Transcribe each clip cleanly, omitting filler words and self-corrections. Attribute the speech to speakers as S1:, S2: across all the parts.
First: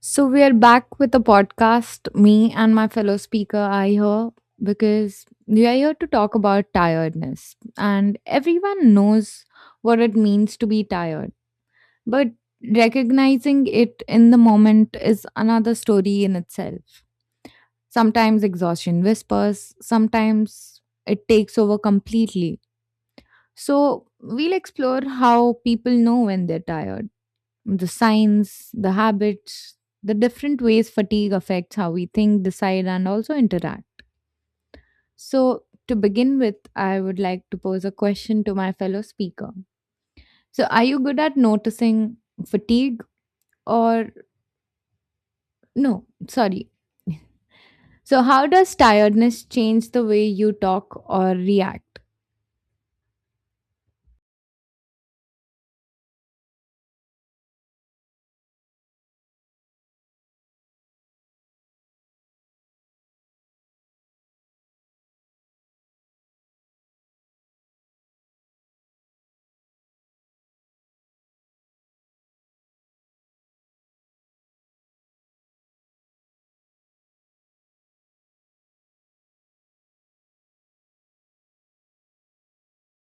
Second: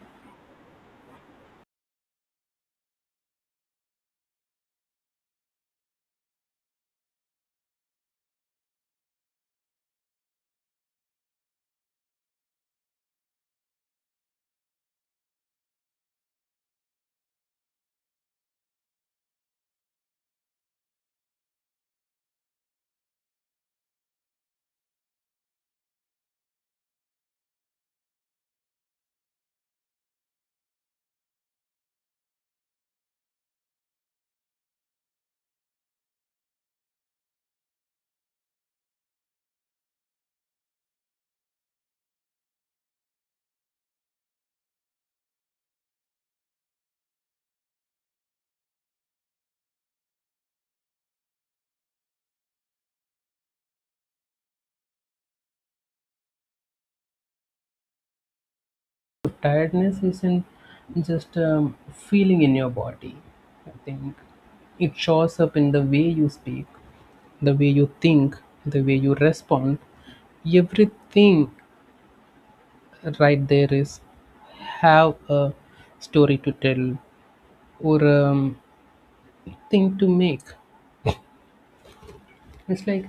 S1: So we are back with the podcast. Me and my fellow speaker are here because we are here to talk about tiredness. And everyone knows what it means to be tired. But recognizing it in the moment is another story in itself. Sometimes exhaustion whispers, sometimes it takes over completely. So we'll explore how people know when they're tired, the signs, the habits, the different ways fatigue affects how we think, decide, and also interact. So, to begin with, I would like to pose a question to my fellow speaker. So, are you good at noticing fatigue or no? Sorry. So, how does tiredness change the way you talk or react?
S2: Tiredness isn't just a feeling in your body. I think it shows up in the way you speak, the way you think, the way you respond. Everything right there is have a story to tell or thing to make. It's like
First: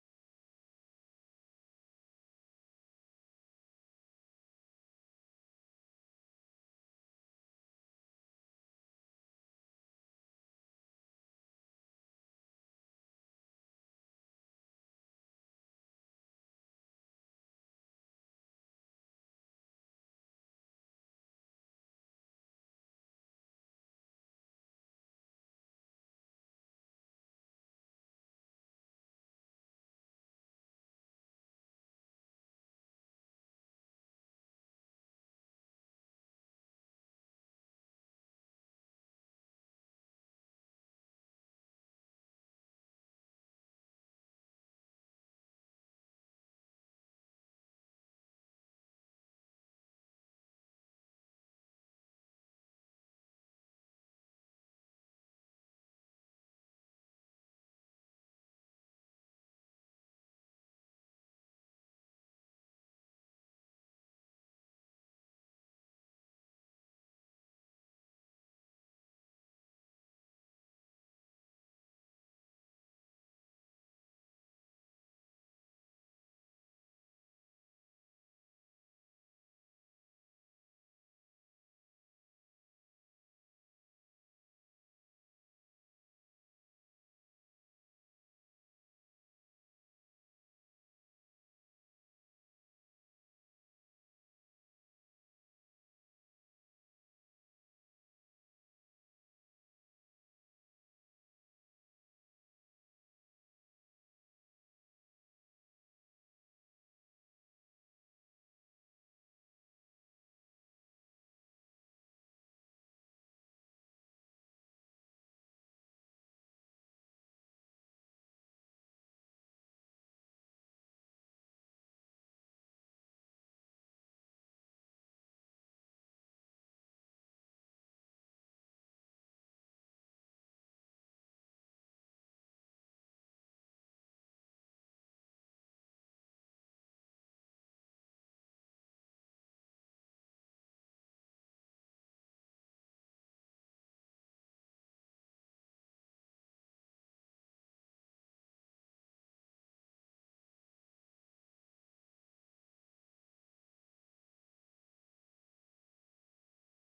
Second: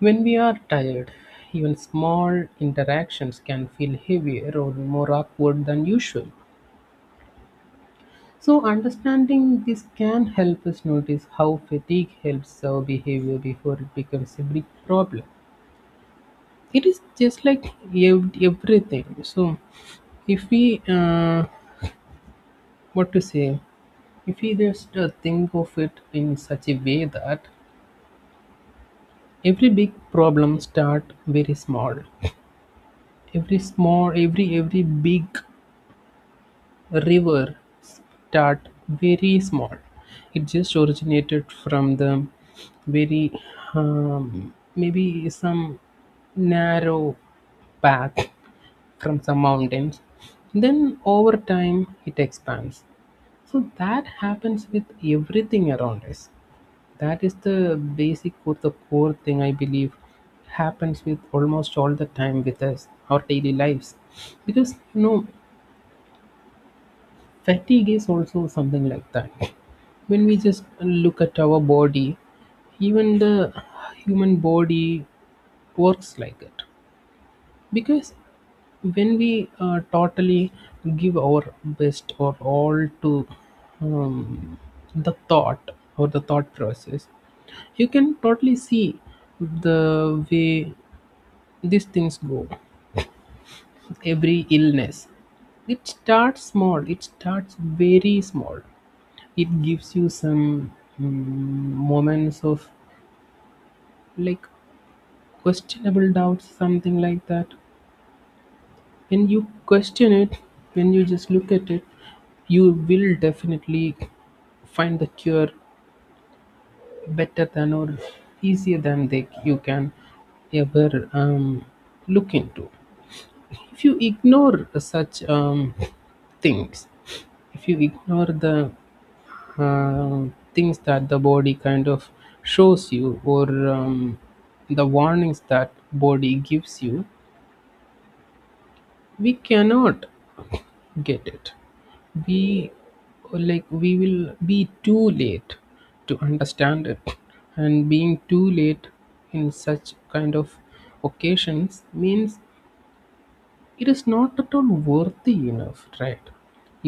S2: when we are tired, even small interactions can feel heavier or more awkward than usual. So, understanding this can help us notice how fatigue helps our behavior before it becomes a big problem. It is just like everything. So, if we, what to say, if we just think of it in such a way that every big problem start very small, every small, every big river start very small. It just originated from the very maybe some narrow path from some mountains. Then over time it expands. So that happens with everything around us. That is the basic or the core thing I believe happens with almost all the time with us, our daily lives. Because you know, fatigue is also something like that. When we just look at our body, even the human body works like it. Because when we totally give our best or all to um, the thought or the thought process, you can totally see the way these things go. Every illness, it starts small, it starts very small. It gives you some moments of like questionable doubts, something like that. When you question it, when you just look at it, you will definitely find the cure better than or easier than they you can ever look into. If you ignore such things, if you ignore the uh, things that the body kind of shows you or the warnings that body gives you, we cannot get it, we, like, we will be too late to understand it, and being too late in such kind of occasions means it is not at all worthy enough, right?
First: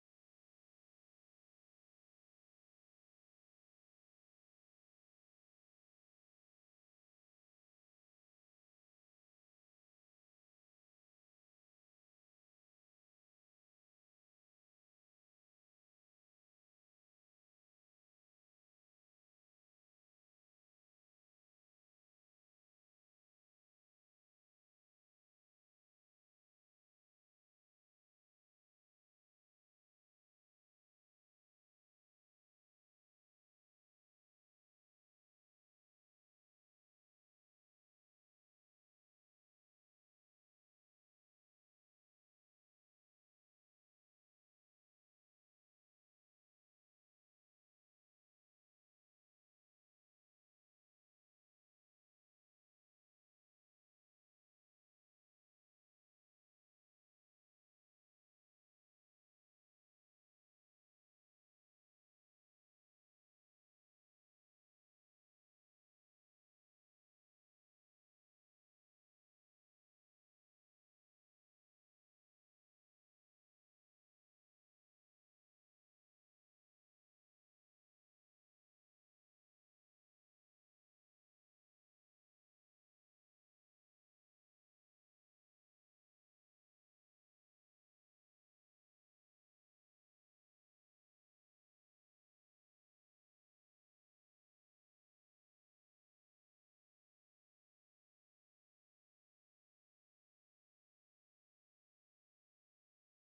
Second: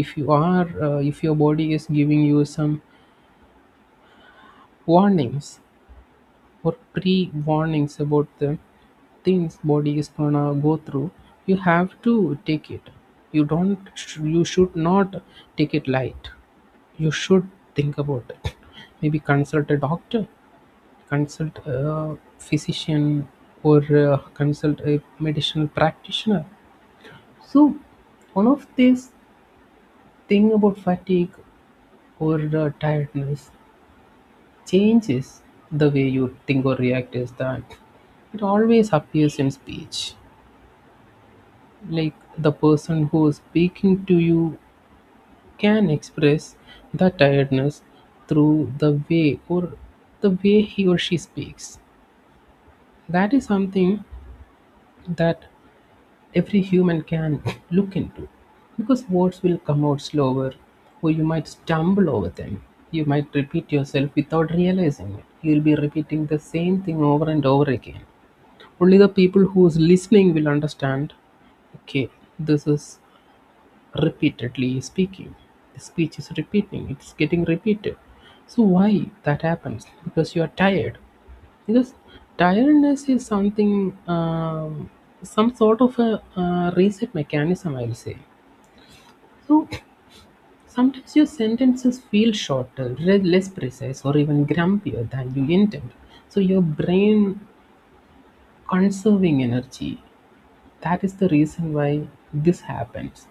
S2: If you are if your body is giving you some warnings or pre-warnings about the things body is gonna go through, you have to take it. You don't sh- you should not take it light. You should think about it, maybe consult a doctor, consult a physician, or consult a medicinal practitioner. So one of these thing about fatigue or tiredness changes the way you think or react is that it always appears in speech. Like the person who is speaking to you can express the tiredness through the way or the way he or she speaks. That is something that every human can look into, because words will come out slower or you might stumble over them. You might repeat yourself without realizing it. You'll be repeating the same thing over and over again. Only the people who's listening will understand, okay, this is repeatedly speaking, the speech is repeating, it's getting repeated. So why that happens? Because you are tired. Because tiredness is something, um, some sort of a reset mechanism, I'll say. So sometimes your sentences feel shorter, less precise, or even grumpier than you intend. So your brain conserving energy. That is the reason why this happens.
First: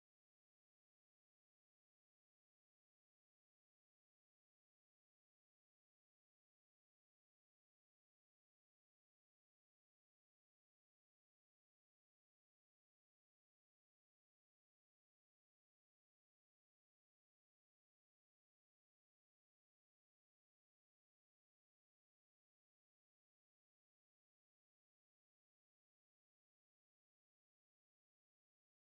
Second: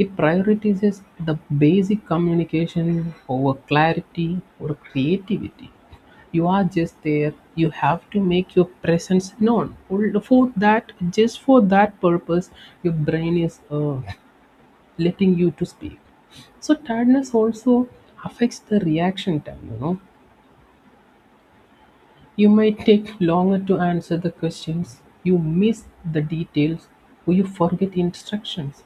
S2: It prioritizes the basic communication over clarity or creativity. You are just there. You have to make your presence known. Or for that, just for that purpose, your brain is letting you to speak. So tiredness also affects the reaction time. You know, you might take longer to answer the questions, you miss the details, or you forget instructions.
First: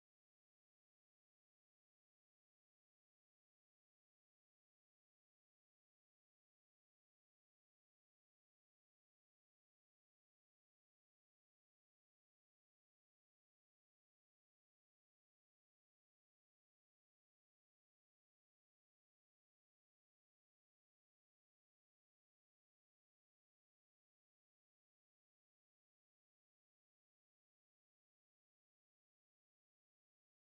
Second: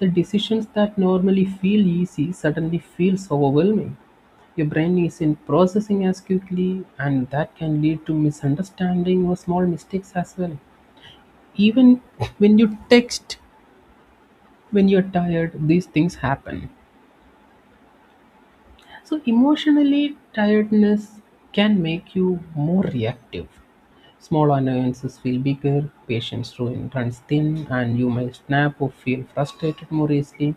S2: The decisions that normally feel easy suddenly feels overwhelming. Your brain isn't processing as quickly, and that can lead to misunderstanding or small mistakes as well. Even when you text, when you're tired, these things happen. So, emotionally, tiredness can make you more reactive. Small annoyances feel bigger, runs thin, and you may snap or feel frustrated more easily.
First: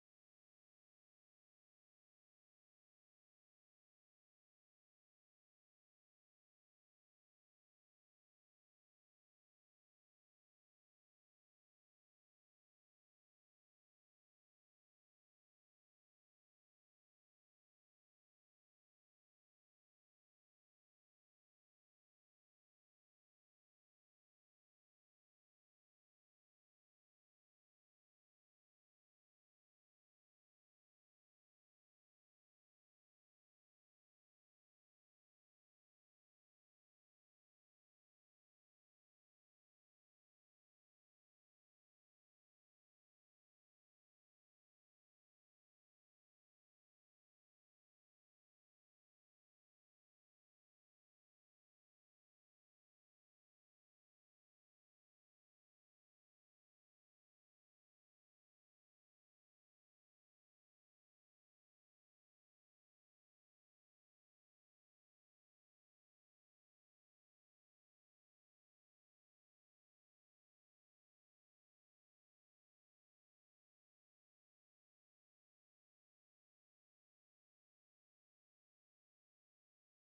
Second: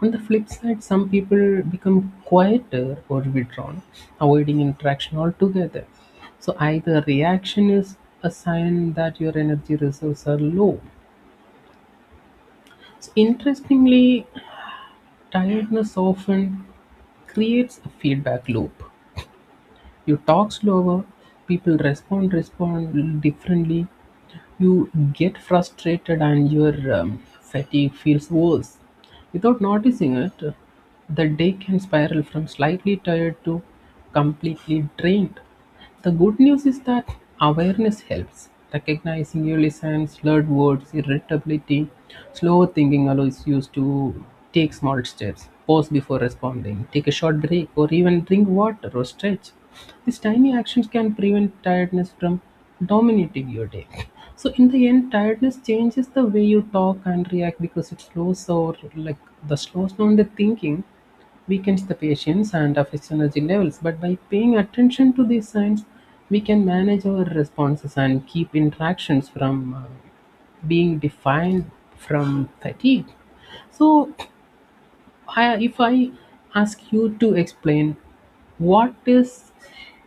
S2: On the flip side, some people become quieter or withdrawn, avoiding interaction altogether. So, either reaction is a sign that your energy reserves are low. So, interestingly, tiredness often creates a feedback loop. You talk slower, people respond differently, you get frustrated and your fatigue feels worse. Without noticing it, the day can spiral from slightly tired to completely drained. The good news is that awareness helps. Recognizing early signs, slurred words, irritability, slow thinking allows you to take small steps, pause before responding, take a short break, or even drink water or stretch. These tiny actions can prevent tiredness from dominating your day. So in the end, tiredness changes the way you talk and react because it slows, or like, the slows down the thinking, weakens the patience and affects energy levels. But by paying attention to these signs, we can manage our responses and keep interactions from being defined from fatigue. So if I ask you to explain what is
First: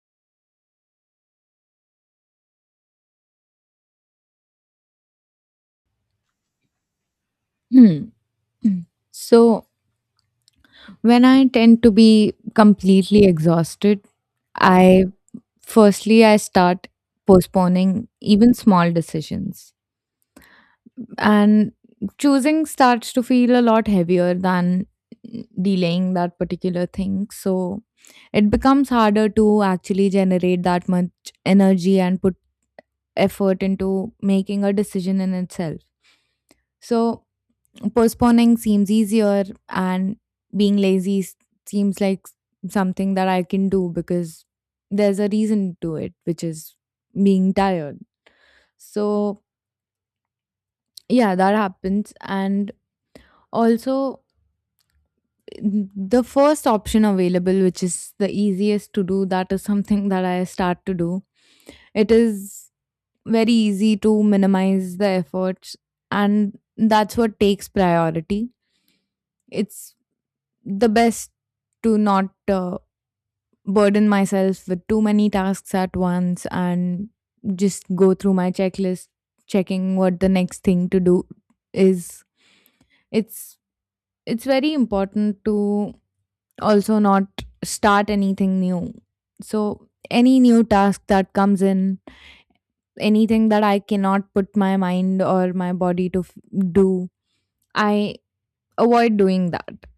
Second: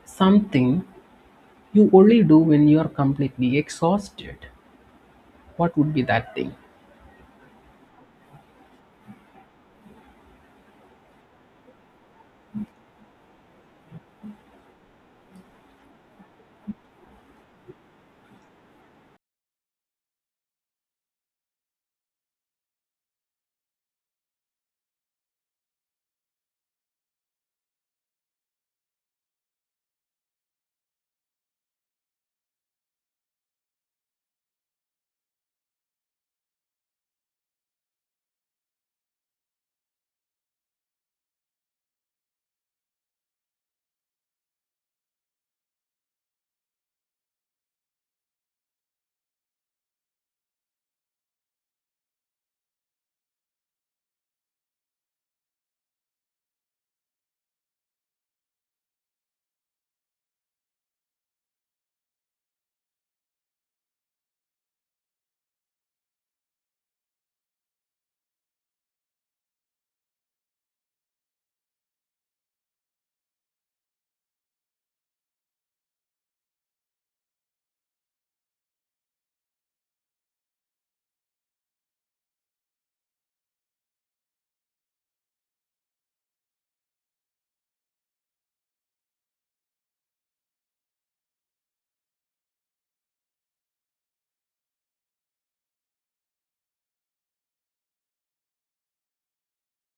S2: something you only do when you are completely exhausted, what would be that thing?
S1: Hmm. So, when I tend to be completely exhausted, I firstly I start postponing even small decisions. And choosing starts to feel a lot heavier than delaying that particular thing. So it becomes harder to actually generate that much energy and put effort into making a decision in itself. So postponing seems easier, and being lazy s- seems like something that I can do because there's a reason to it, which is being tired. So, yeah, that happens. And also, the first option available, which is the easiest to do, that is something that I start to do. It is very easy to minimize the efforts, and that's what takes priority. It's the best to not burden myself with too many tasks at once and just go through my checklist, checking what the next thing to do is. It's very important to also not start anything new. So any new task that comes in, anything that I cannot put my mind or my body to do, I avoid doing that.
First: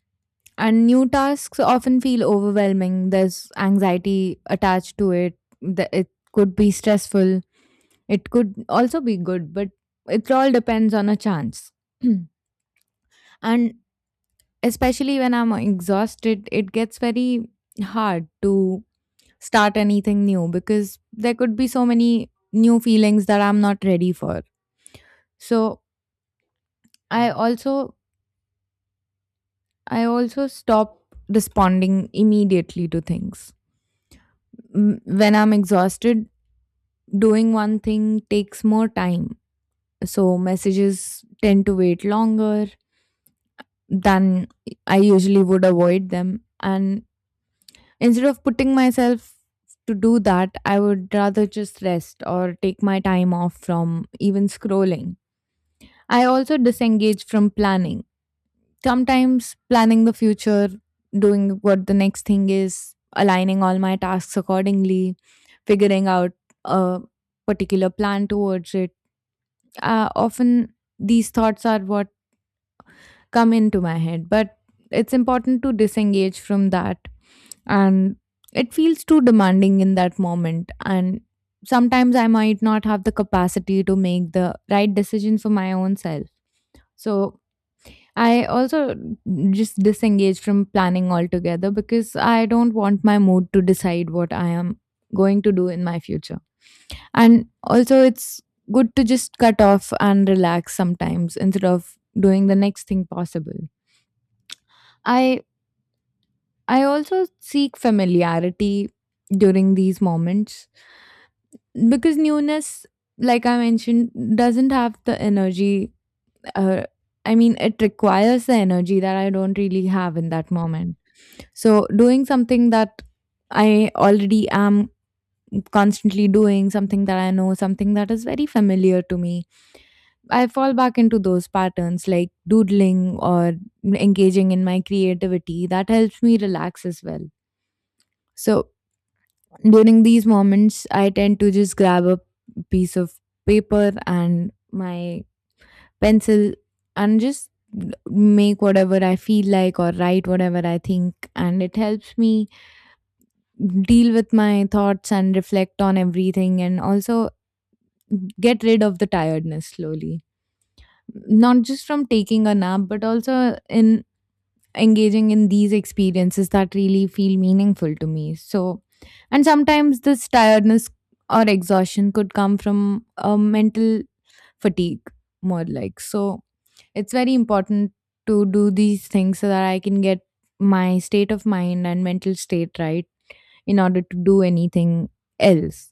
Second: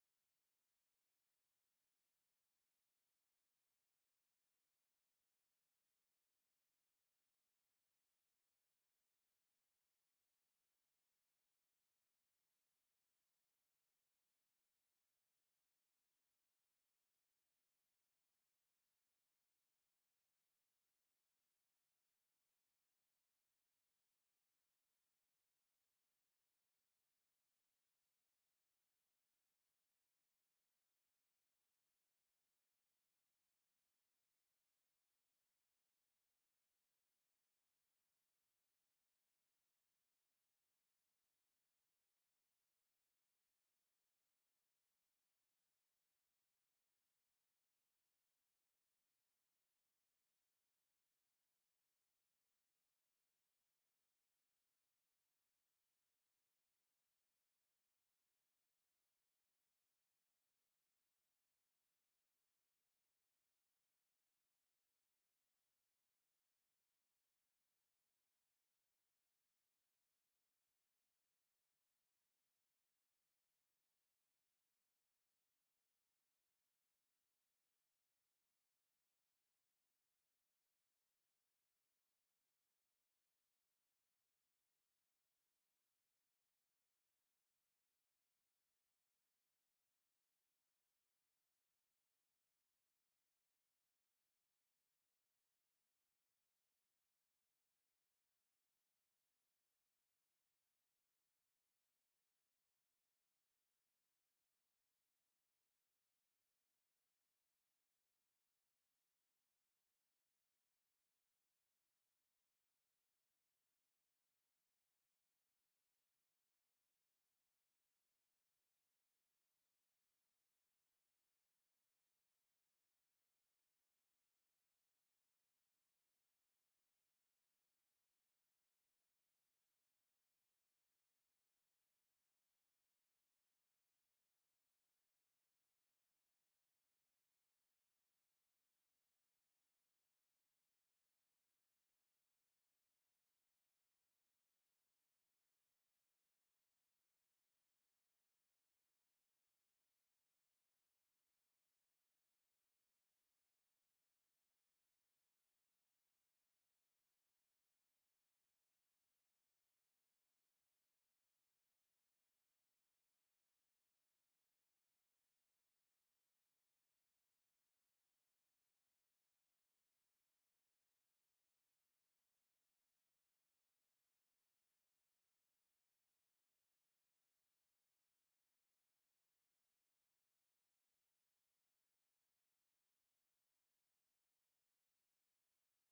S1: And new tasks often feel overwhelming. There's anxiety attached to it. It could be stressful. It could also be good, but it all depends on a chance. And especially when I'm exhausted, it gets very hard to start anything new because there could be so many new feelings that I'm not ready for. So I also I also stop responding immediately to things. When I'm exhausted, doing one thing takes more time. So messages tend to wait longer than I usually would avoid them. And instead of putting myself to do that, I would rather just rest or take my time off from even scrolling. I also disengage from planning. Sometimes planning the future, doing what the next thing is, aligning all my tasks accordingly, figuring out a particular plan towards it, often these thoughts are what come into my head, but it's important to disengage from that. And it feels too demanding in that moment, and sometimes I might not have the capacity to make the right decision for my own self. So I also just disengage from planning altogether because I don't want my mood to decide what I am going to do in my future. And also, it's good to just cut off and relax sometimes instead of doing the next thing possible. I I also seek familiarity during these moments because newness, like I mentioned, doesn't have the energy. uh, I mean, it requires the energy that I don't really have in that moment. So, doing something that I already am constantly doing, something that I know, something that is very familiar to me, I fall back into those patterns like doodling or engaging in my creativity. That helps me relax as well. So, during these moments, I tend to just grab a piece of paper and my pencil and just make whatever I feel like or write whatever I think. And it helps me deal with my thoughts and reflect on everything and also get rid of the tiredness slowly. Not just from taking a nap, but also in engaging in these experiences that really feel meaningful to me. So, and sometimes this tiredness or exhaustion could come from a mental fatigue, more like. So, it's very important to do these things so that I can get my state of mind and mental state right in order to do anything else.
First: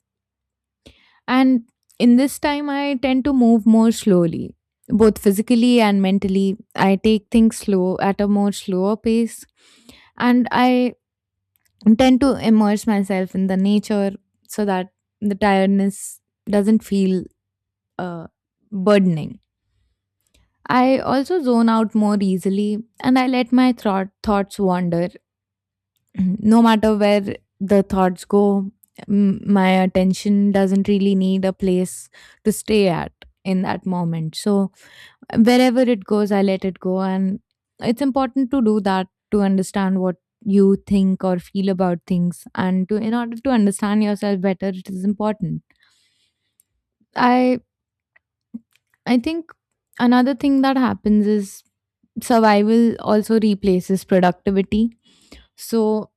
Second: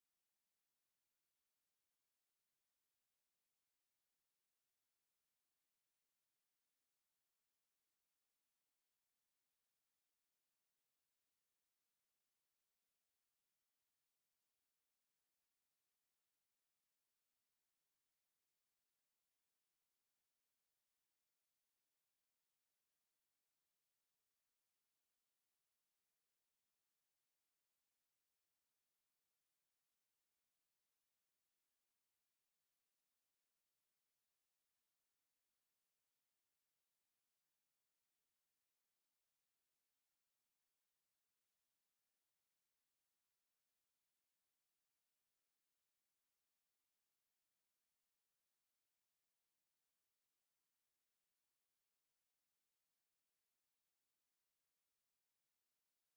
S1: And in this time, I tend to move more slowly, both physically and mentally. I take things slow at a more slower pace, and I tend to immerse myself in the nature so that the tiredness doesn't feel uh, burdening. I also zone out more easily and I let my thoughts wander. No matter where the thoughts go, my attention doesn't really need a place to stay at in that moment. So, wherever it goes, I let it go. And it's important to do that to understand what you think or feel about things, and to in order to understand yourself better it is important. I i think another thing that happens is survival also replaces productivity. So,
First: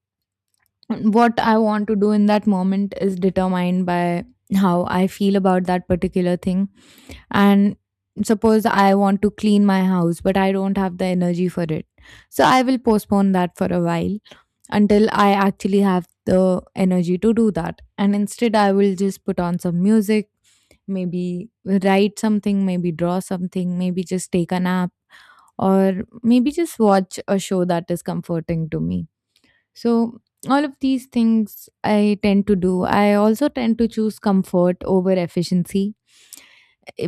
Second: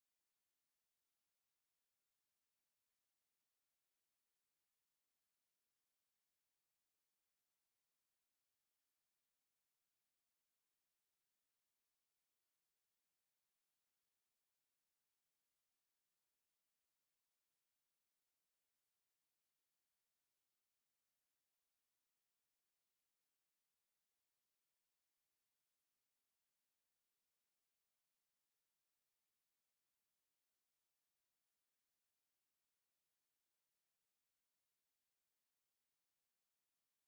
S1: what I want to do in that moment is determined by how I feel about that particular thing. And suppose I want to clean my house, but I don't have the energy for it. So, I will postpone that for a while until I actually have the energy to do that. And instead, I will just put on some music, maybe write something, maybe draw something, maybe just take a nap, or maybe just watch a show that is comforting to me. So, all of these things I tend to do. I also tend to choose comfort over efficiency.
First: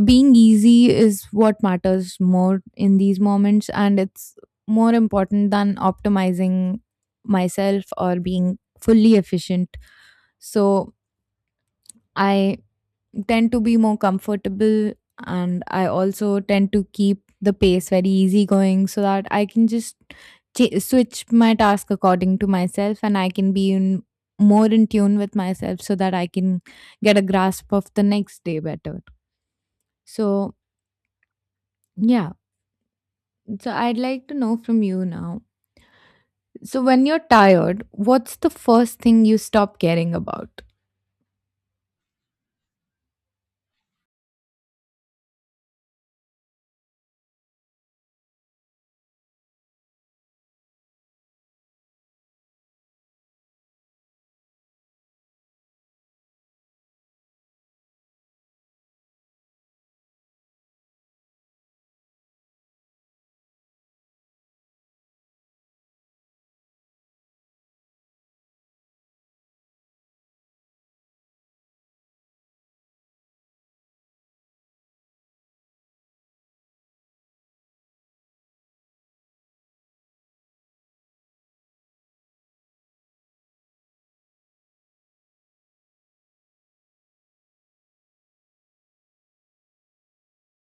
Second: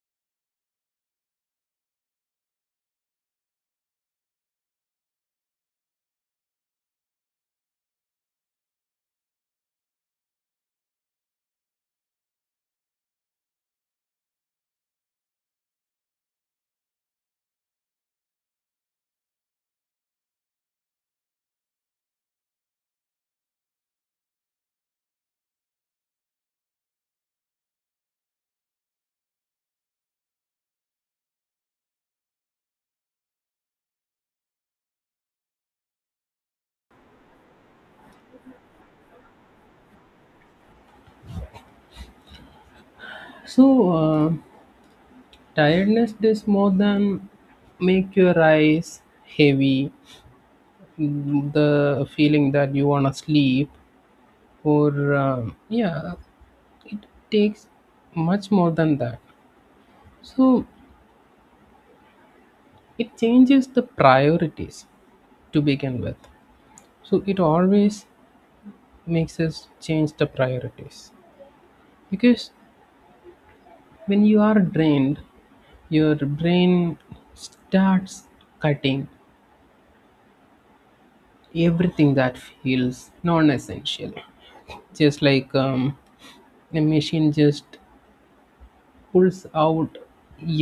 S1: Being easy is what matters more in these moments, and it's more important than optimizing myself or being fully efficient. So, I tend to be more comfortable, and I also tend to keep the pace very easygoing so that I can just switch my task according to myself and I can be in more in tune with myself so that I can get a grasp of the next day better. So, yeah. So, I'd like to know from you now. So, when you're tired, what's the first thing you stop caring about?
S2: So, tiredness does more than make your eyes heavy, the feeling that you want to sleep, or yeah, it takes much more than that. So, it changes the priorities to begin with. So, it always makes us change the priorities, because when you are drained, your brain starts cutting everything that feels non-essential, just like a machine just pulls out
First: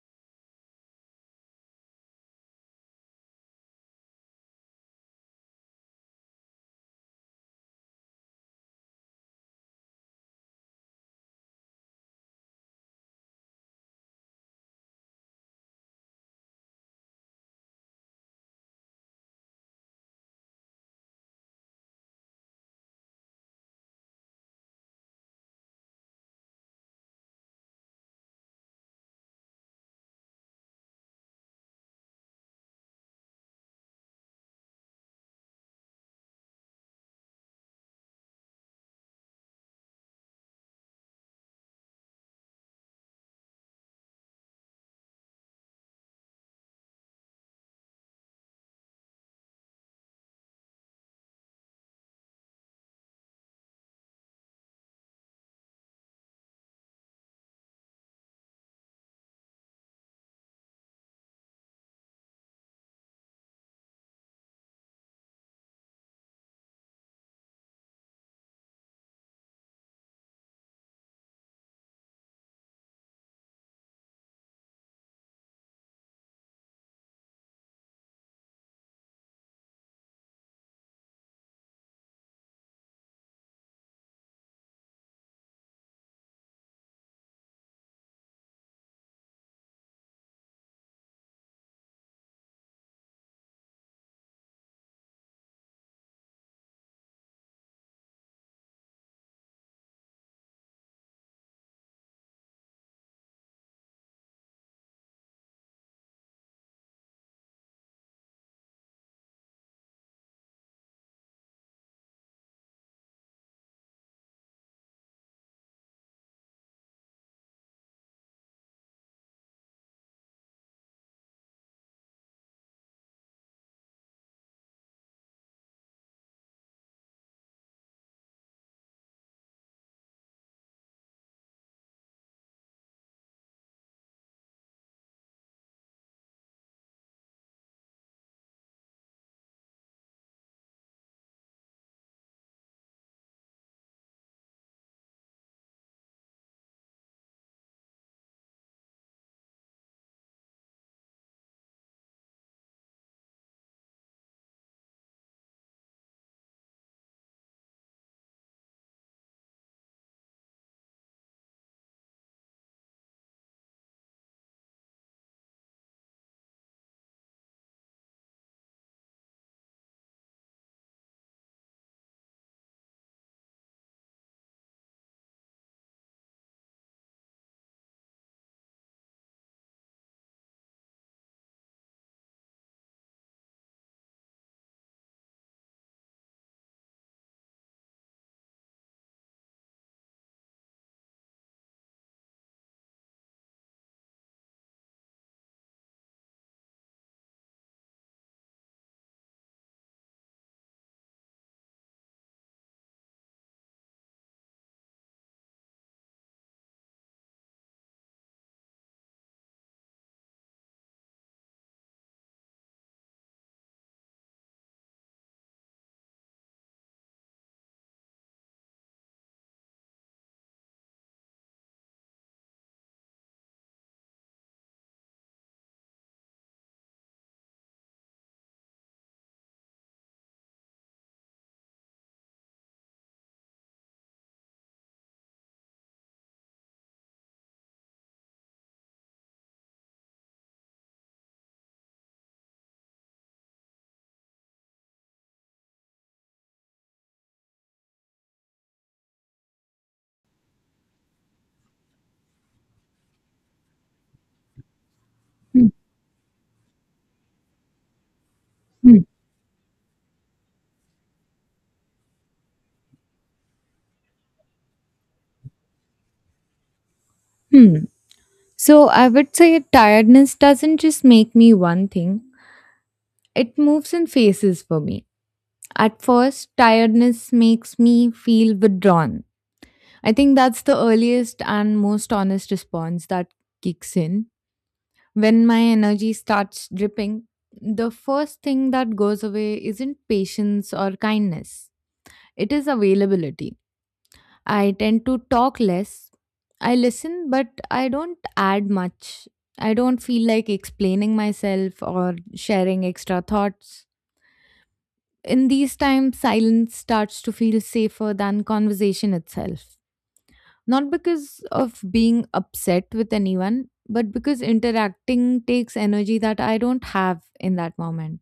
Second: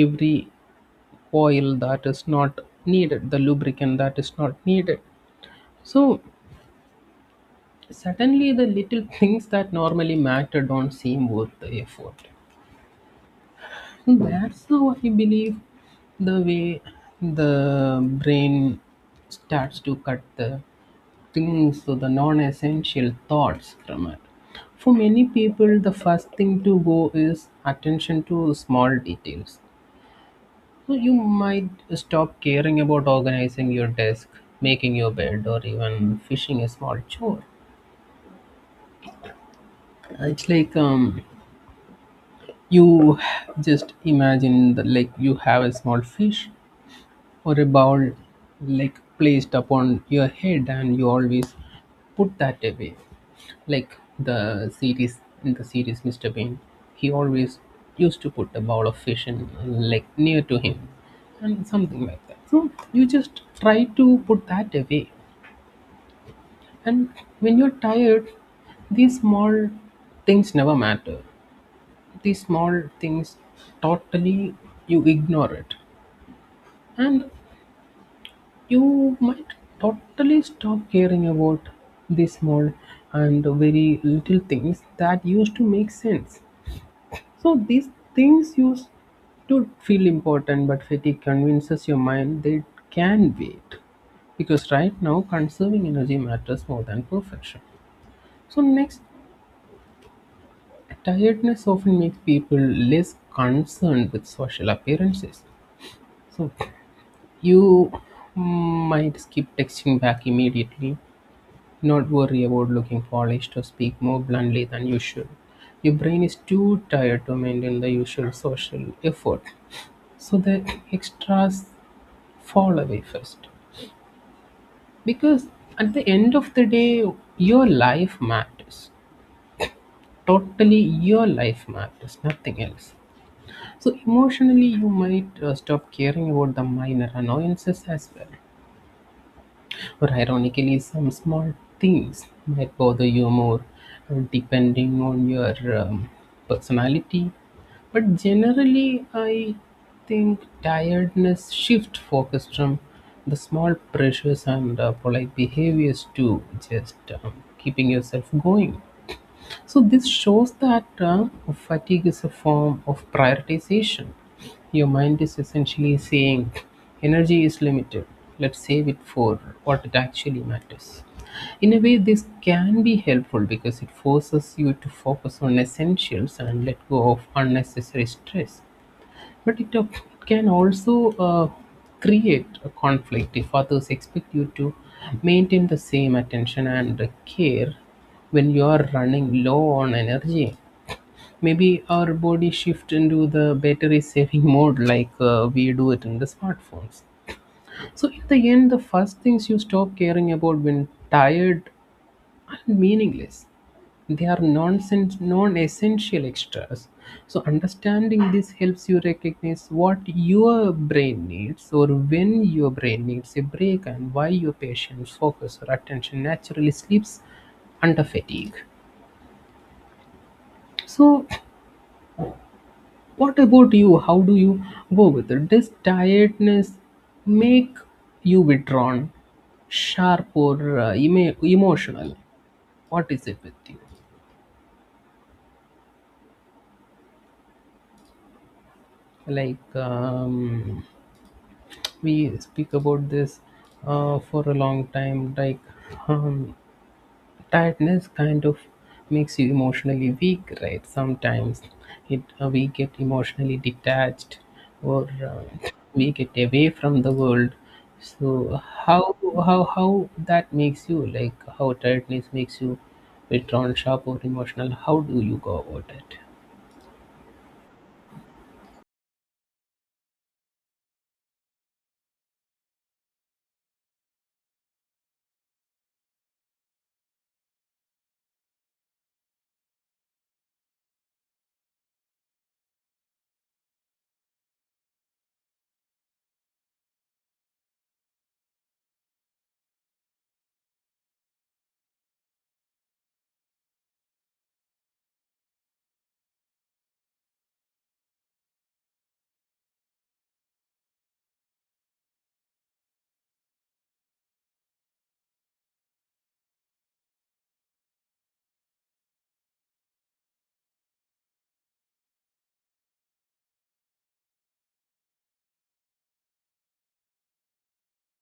S2: every oil that is not needed, the lubricant that is not needed. So suddenly the little things that normally matter don't seem worth the effort. That's how I believe the way the brain starts to cut the things, so the non essential thoughts from it. For many people, the first thing to go is attention to small details. So you might stop caring about organizing your desk, making your bed, or even fishing a small chore. It's like, you just imagine that like you have a small fish or a bowl like placed upon your head and you always put that away, like the series, in the series Mr. Bean, he always used to put a bowl of fish in like near to him and something like that. So you just try to put that away. And when you're tired, these small things never matter. These small things, totally, you ignore it. And you might totally stop caring about the small and very little things that used to make sense. So these things used to feel important, but fatigue convinces your mind they can wait. Because right now, conserving energy matters more than perfection. So, next, tiredness often makes people less concerned with social appearances. So, you might skip texting back immediately, not worry about looking polished or speak more bluntly than usual. Your brain is too tired to maintain the usual social effort. So the extras fall away first. Because at the end of the day, your life matters. Totally, your life matters, nothing else. So emotionally, you might stop caring about the minor annoyances as well. Or ironically, some small things might bother you more, depending on your personality. But generally, I think tiredness shift focus from the small pressures and polite behaviors to just keeping yourself going. So this shows that fatigue is a form of prioritization. Your mind is essentially saying, energy is limited. Let's save it for what it actually matters. In a way, this can be helpful because it forces you to focus on essentials and let go of unnecessary stress. But it can also create a conflict if others expect you to maintain the same attention and care when you are running low on energy. Maybe our body shift into the battery saving mode like we do it in the smartphones. So, in the end, the first things you stop caring about when tired and meaningless. They are nonsense, non-essential extras. So understanding this helps you recognize what your brain needs or when your brain needs a break and why your patient's focus or attention naturally slips under fatigue. So what about you? How do you go with it? Does tiredness make you withdrawn, sharp, or emotional? What is it with you? Like, we speak about this for a long time, like, um, tiredness kind of makes you emotionally weak, right? Sometimes it, we get emotionally detached or we get away from the world. So how, how that makes you, like, how tiredness makes you withdrawn, sharp, or emotional, how do you go about it?
S1: Hmm. So I would say tiredness doesn't just make me one thing. It moves in phases for me. At first, tiredness makes me feel withdrawn. I think that's the earliest and most honest response that kicks in. When my energy starts dripping, the first thing that goes away isn't patience or kindness, it is availability. I tend to talk less. I listen, but I don't add much. I don't feel like explaining myself or sharing extra thoughts. In these times, silence starts to feel safer than conversation itself. Not because of being upset with anyone, but because interacting takes energy that I don't have in that moment.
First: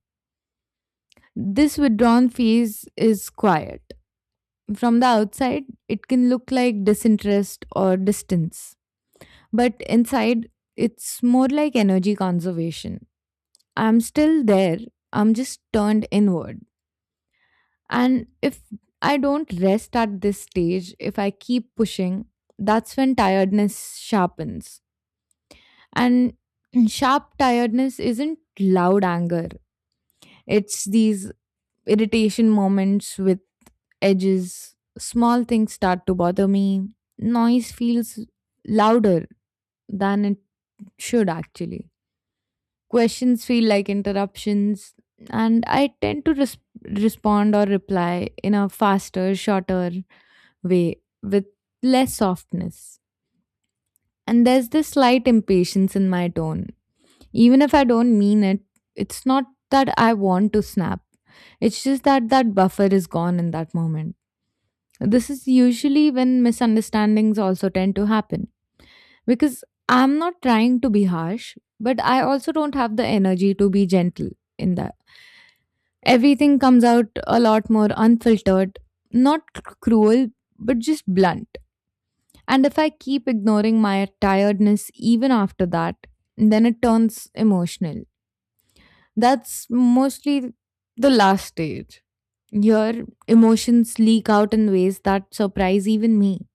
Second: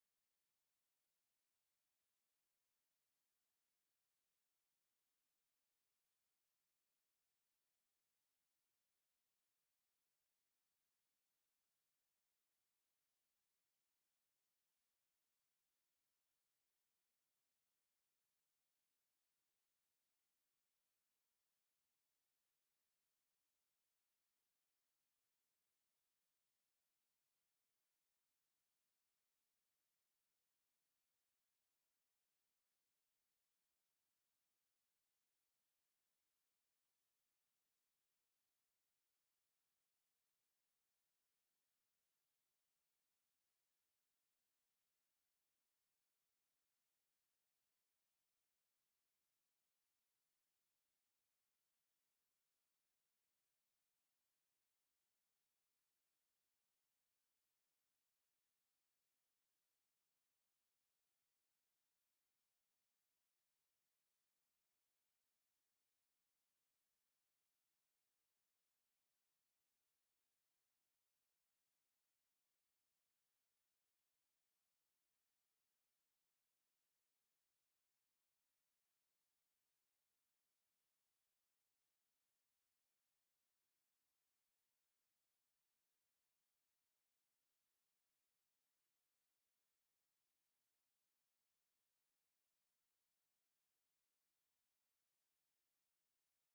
S1: This withdrawn phase is quiet. From the outside, it can look like disinterest or distance, but inside, it's more like energy conservation. I'm still there, I'm just turned inward. And if I don't rest at this stage, if I keep pushing, that's when tiredness sharpens. And sharp tiredness isn't loud anger, it's these irritation moments with edges. Small things start to bother me. Noise feels louder than it should, actually. Questions feel like interruptions. And I tend to respond or reply in a faster, shorter, way with less softness. And there's this slight impatience in my tone. Even if I don't mean it, it's not that I want to snap. It's just that buffer is gone in that moment. This is usually when misunderstandings also tend to happen because I'm not trying to be harsh, but I also don't have the energy to be gentle in that. Everything comes out a lot more unfiltered, not cruel, but just blunt. And if I keep ignoring my tiredness even after that, then it turns emotional. That's mostly the last stage. Here, emotions leak out in ways that surprise even me.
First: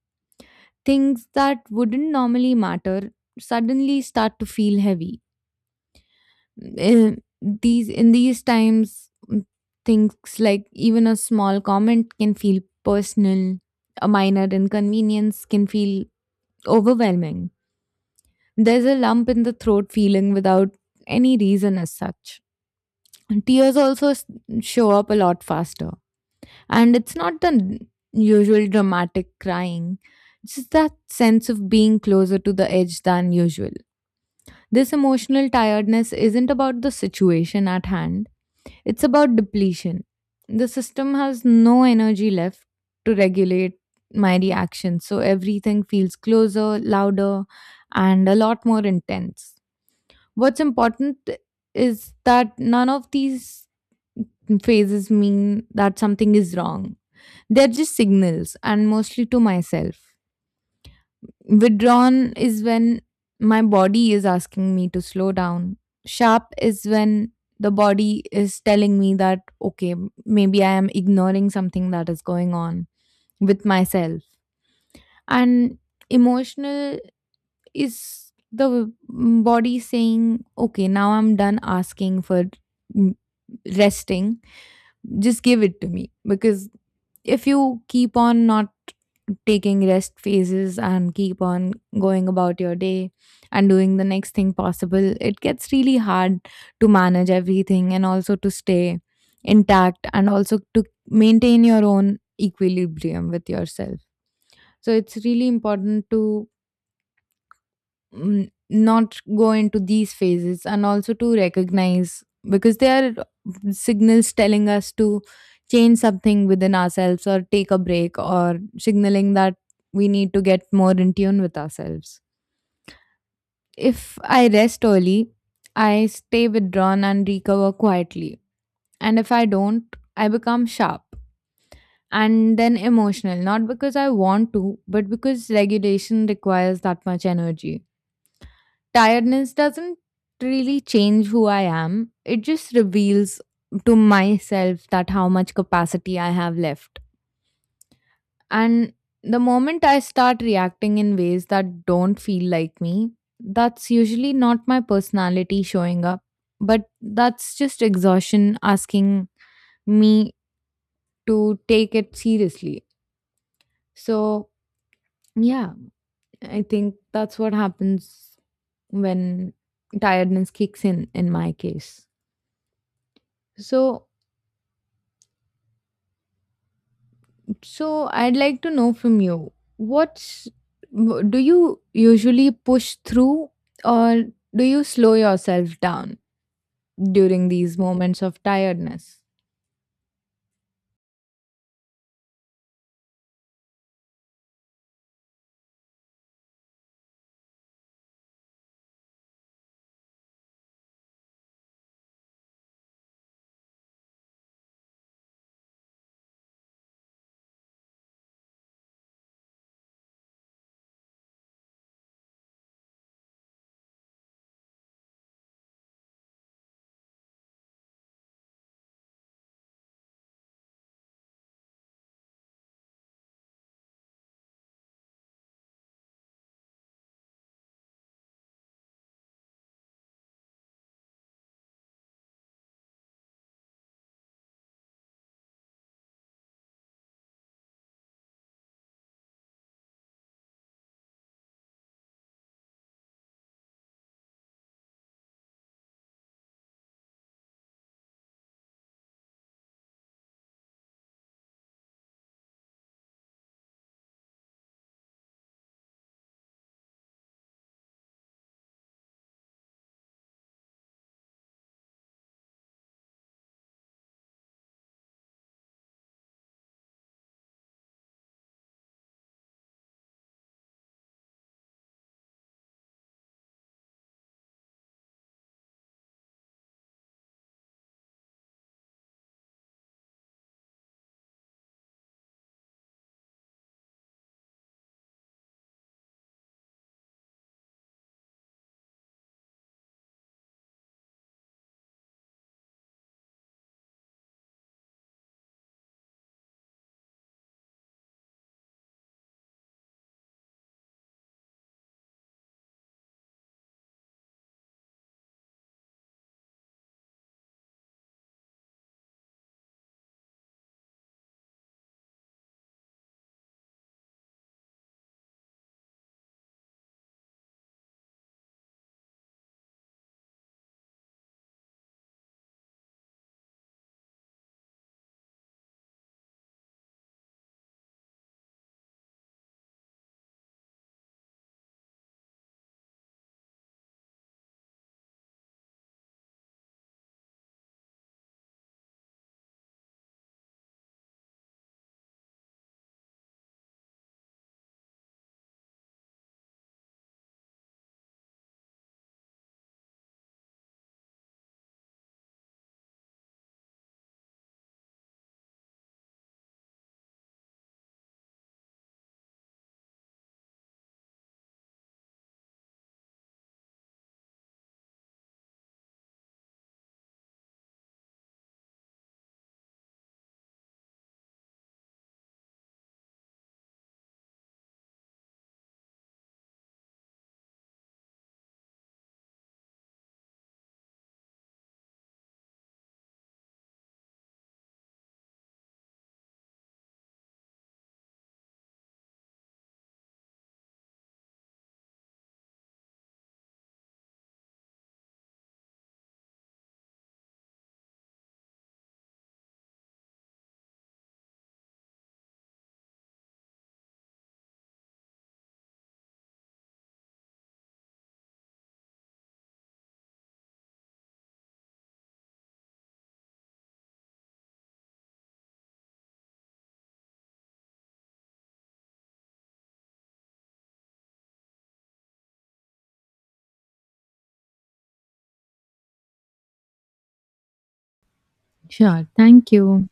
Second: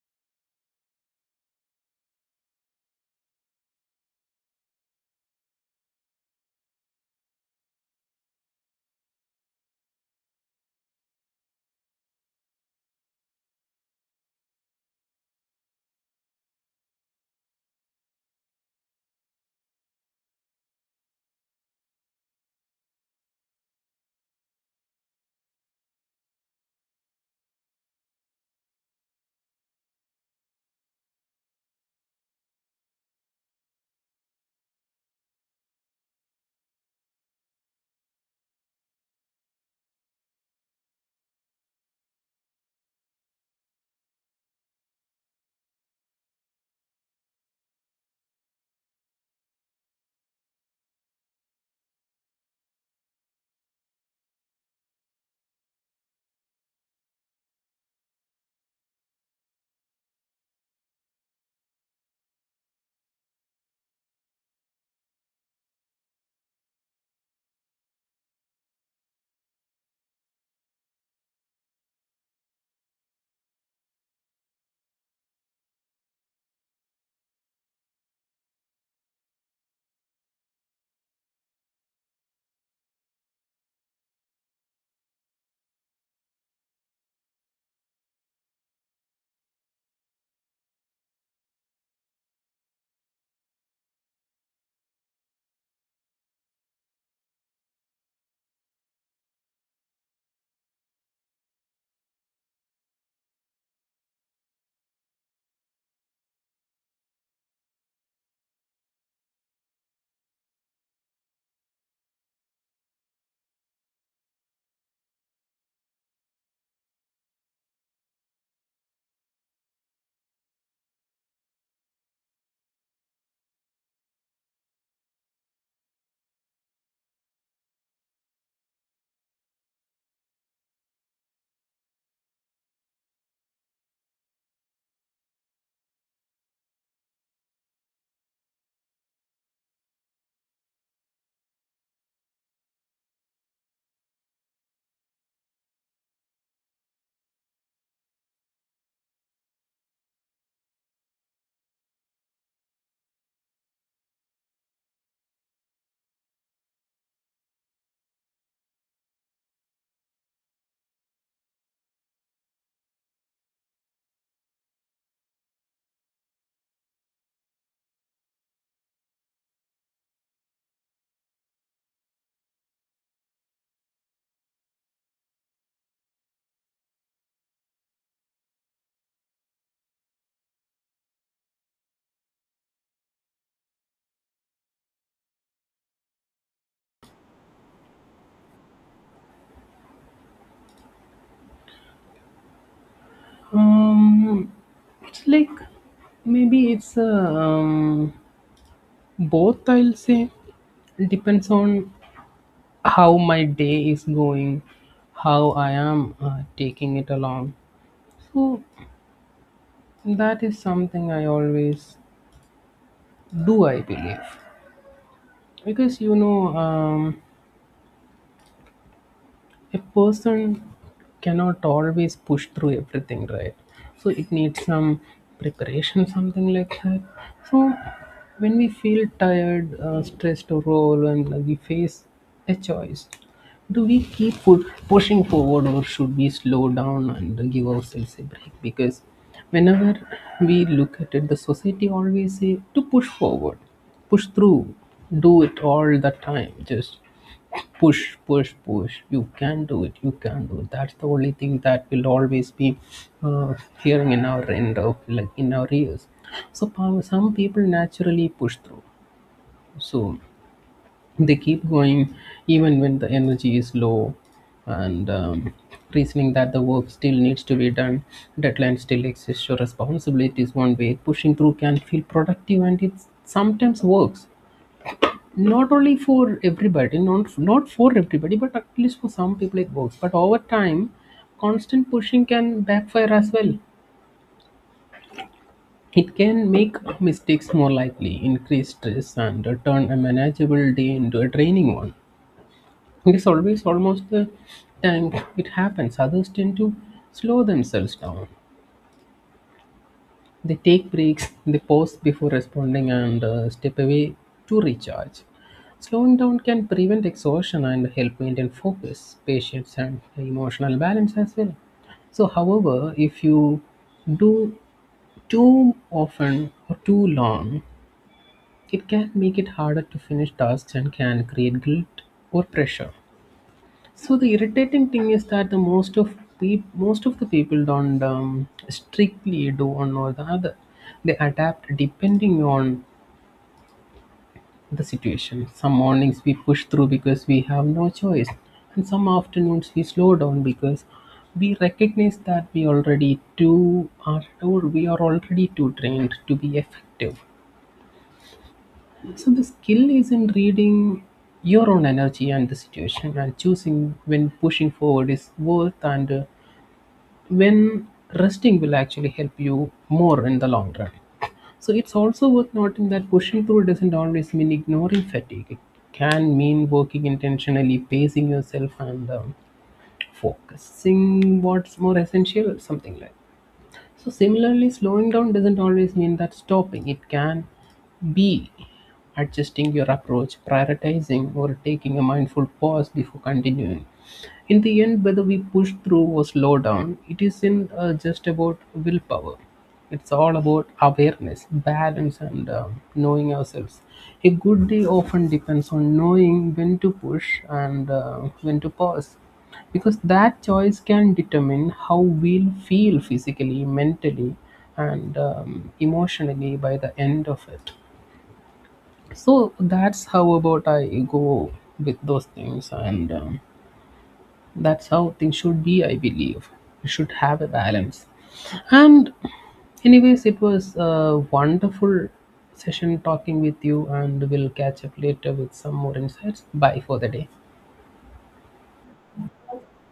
S1: Things that wouldn't normally matter suddenly start to feel heavy. In these times, things like even a small comment can feel personal. A minor inconvenience can feel overwhelming. There's a lump in the throat feeling without any reason as such. Tears also show up a lot faster. And it's not the usual dramatic crying, it's just that sense of being closer to the edge than usual. This emotional tiredness isn't about the situation at hand, it's about depletion. The system has no energy left to regulate my reactions, so everything feels closer, louder, and a lot more intense. What's important is that none of these phases mean that something is wrong. They're just signals, and mostly to myself. Withdrawn is when my body is asking me to slow down. Sharp is when the body is telling me that, okay, maybe I am ignoring something that is going on with myself. And emotional is the body saying, okay, now I'm done asking for mm, resting. Just give it to me. Because if you keep on not taking rest phases and keep on going about your day and doing the next thing possible, it gets really hard to manage everything and also to stay intact and also to maintain your own equilibrium with yourself. So it's really important to not go into these phases and also to recognize, because they are signals telling us to change something within ourselves or take a break or signaling that we need to get more in tune with ourselves. If I rest early, I stay withdrawn and recover quietly. And if I don't, I become sharp and then emotional, not because I want to, but because regulation requires that much energy. Tiredness doesn't really change who I am. It just reveals to myself that how much capacity I have left. And the moment I start reacting in ways that don't feel like me, that's usually not my personality showing up, but that's just exhaustion asking me to take it seriously. So, yeah, I think that's what happens when tiredness kicks in my case. So, so I'd like to know from you, do you usually push through or do you slow yourself down during these moments of tiredness?
S2: um it's like, maybe it's a um, both, I'll say, depends on how my day is going, how I am taking it along. So that is something I always do, I believe, because you know, a person cannot always push through everything, right? So it needs some preparation, something like that. So when we feel tired, stressed or overwhelmed, we face a choice. Do we keep pushing forward or should we slow down and give ourselves a break? Because whenever we look at it, the society always say to push forward, push through, do it all the time, just push, push, push. You can do it. You can do it. That's the only thing that will always be uh, hearing in our end of, like, in our ears. So some people naturally push through. So they keep going even when the energy is low, and reasoning that the work still needs to be done, deadline still exists, your responsibilities one way. Pushing through can feel productive, and it sometimes works, not only for everybody, not for everybody, but at least for some people it works. But over time, constant pushing can backfire as well. It can make mistakes more likely, increase stress, and turn a manageable day into a draining one. It is always almost the time it happens. Others tend to slow themselves down. They take breaks, they pause before responding, and step away to recharge. Slowing down can prevent exhaustion and help maintain focus, patience, and emotional balance as well. So, however, if you do too often or too long, it can make it harder to finish tasks and can create guilt or pressure. So the irritating thing is that the most of peop most of the people don't strictly do one or the other. They adapt depending on the situation. Some mornings we push through because we have no choice, and some afternoons we slow down because we recognize that we are already too trained to be effective. So the skill is in reading your own energy and the situation and choosing when pushing forward is worth and, when resting will actually help you more in the long run. So it's also worth noting that pushing through doesn't always mean ignoring fatigue. It can mean working intentionally, pacing yourself, and focusing what's more essential, something like. So similarly, slowing down doesn't always mean that stopping. It can be adjusting your approach, prioritizing, or taking a mindful pause before continuing. In the end, whether we push through or slow down, it isn't just about willpower. It's all about awareness, balance, and knowing ourselves. A good day often depends on knowing when to push and, when to pause, because that choice can determine how we'll feel physically, mentally, and emotionally by the end of it. So that's how about I go with those things and. That's how things should be, I believe. We should have a balance. And, anyways, it was a wonderful session talking with you, and we'll catch up later with some more insights. Bye for the day.
S1: Sure, thank you.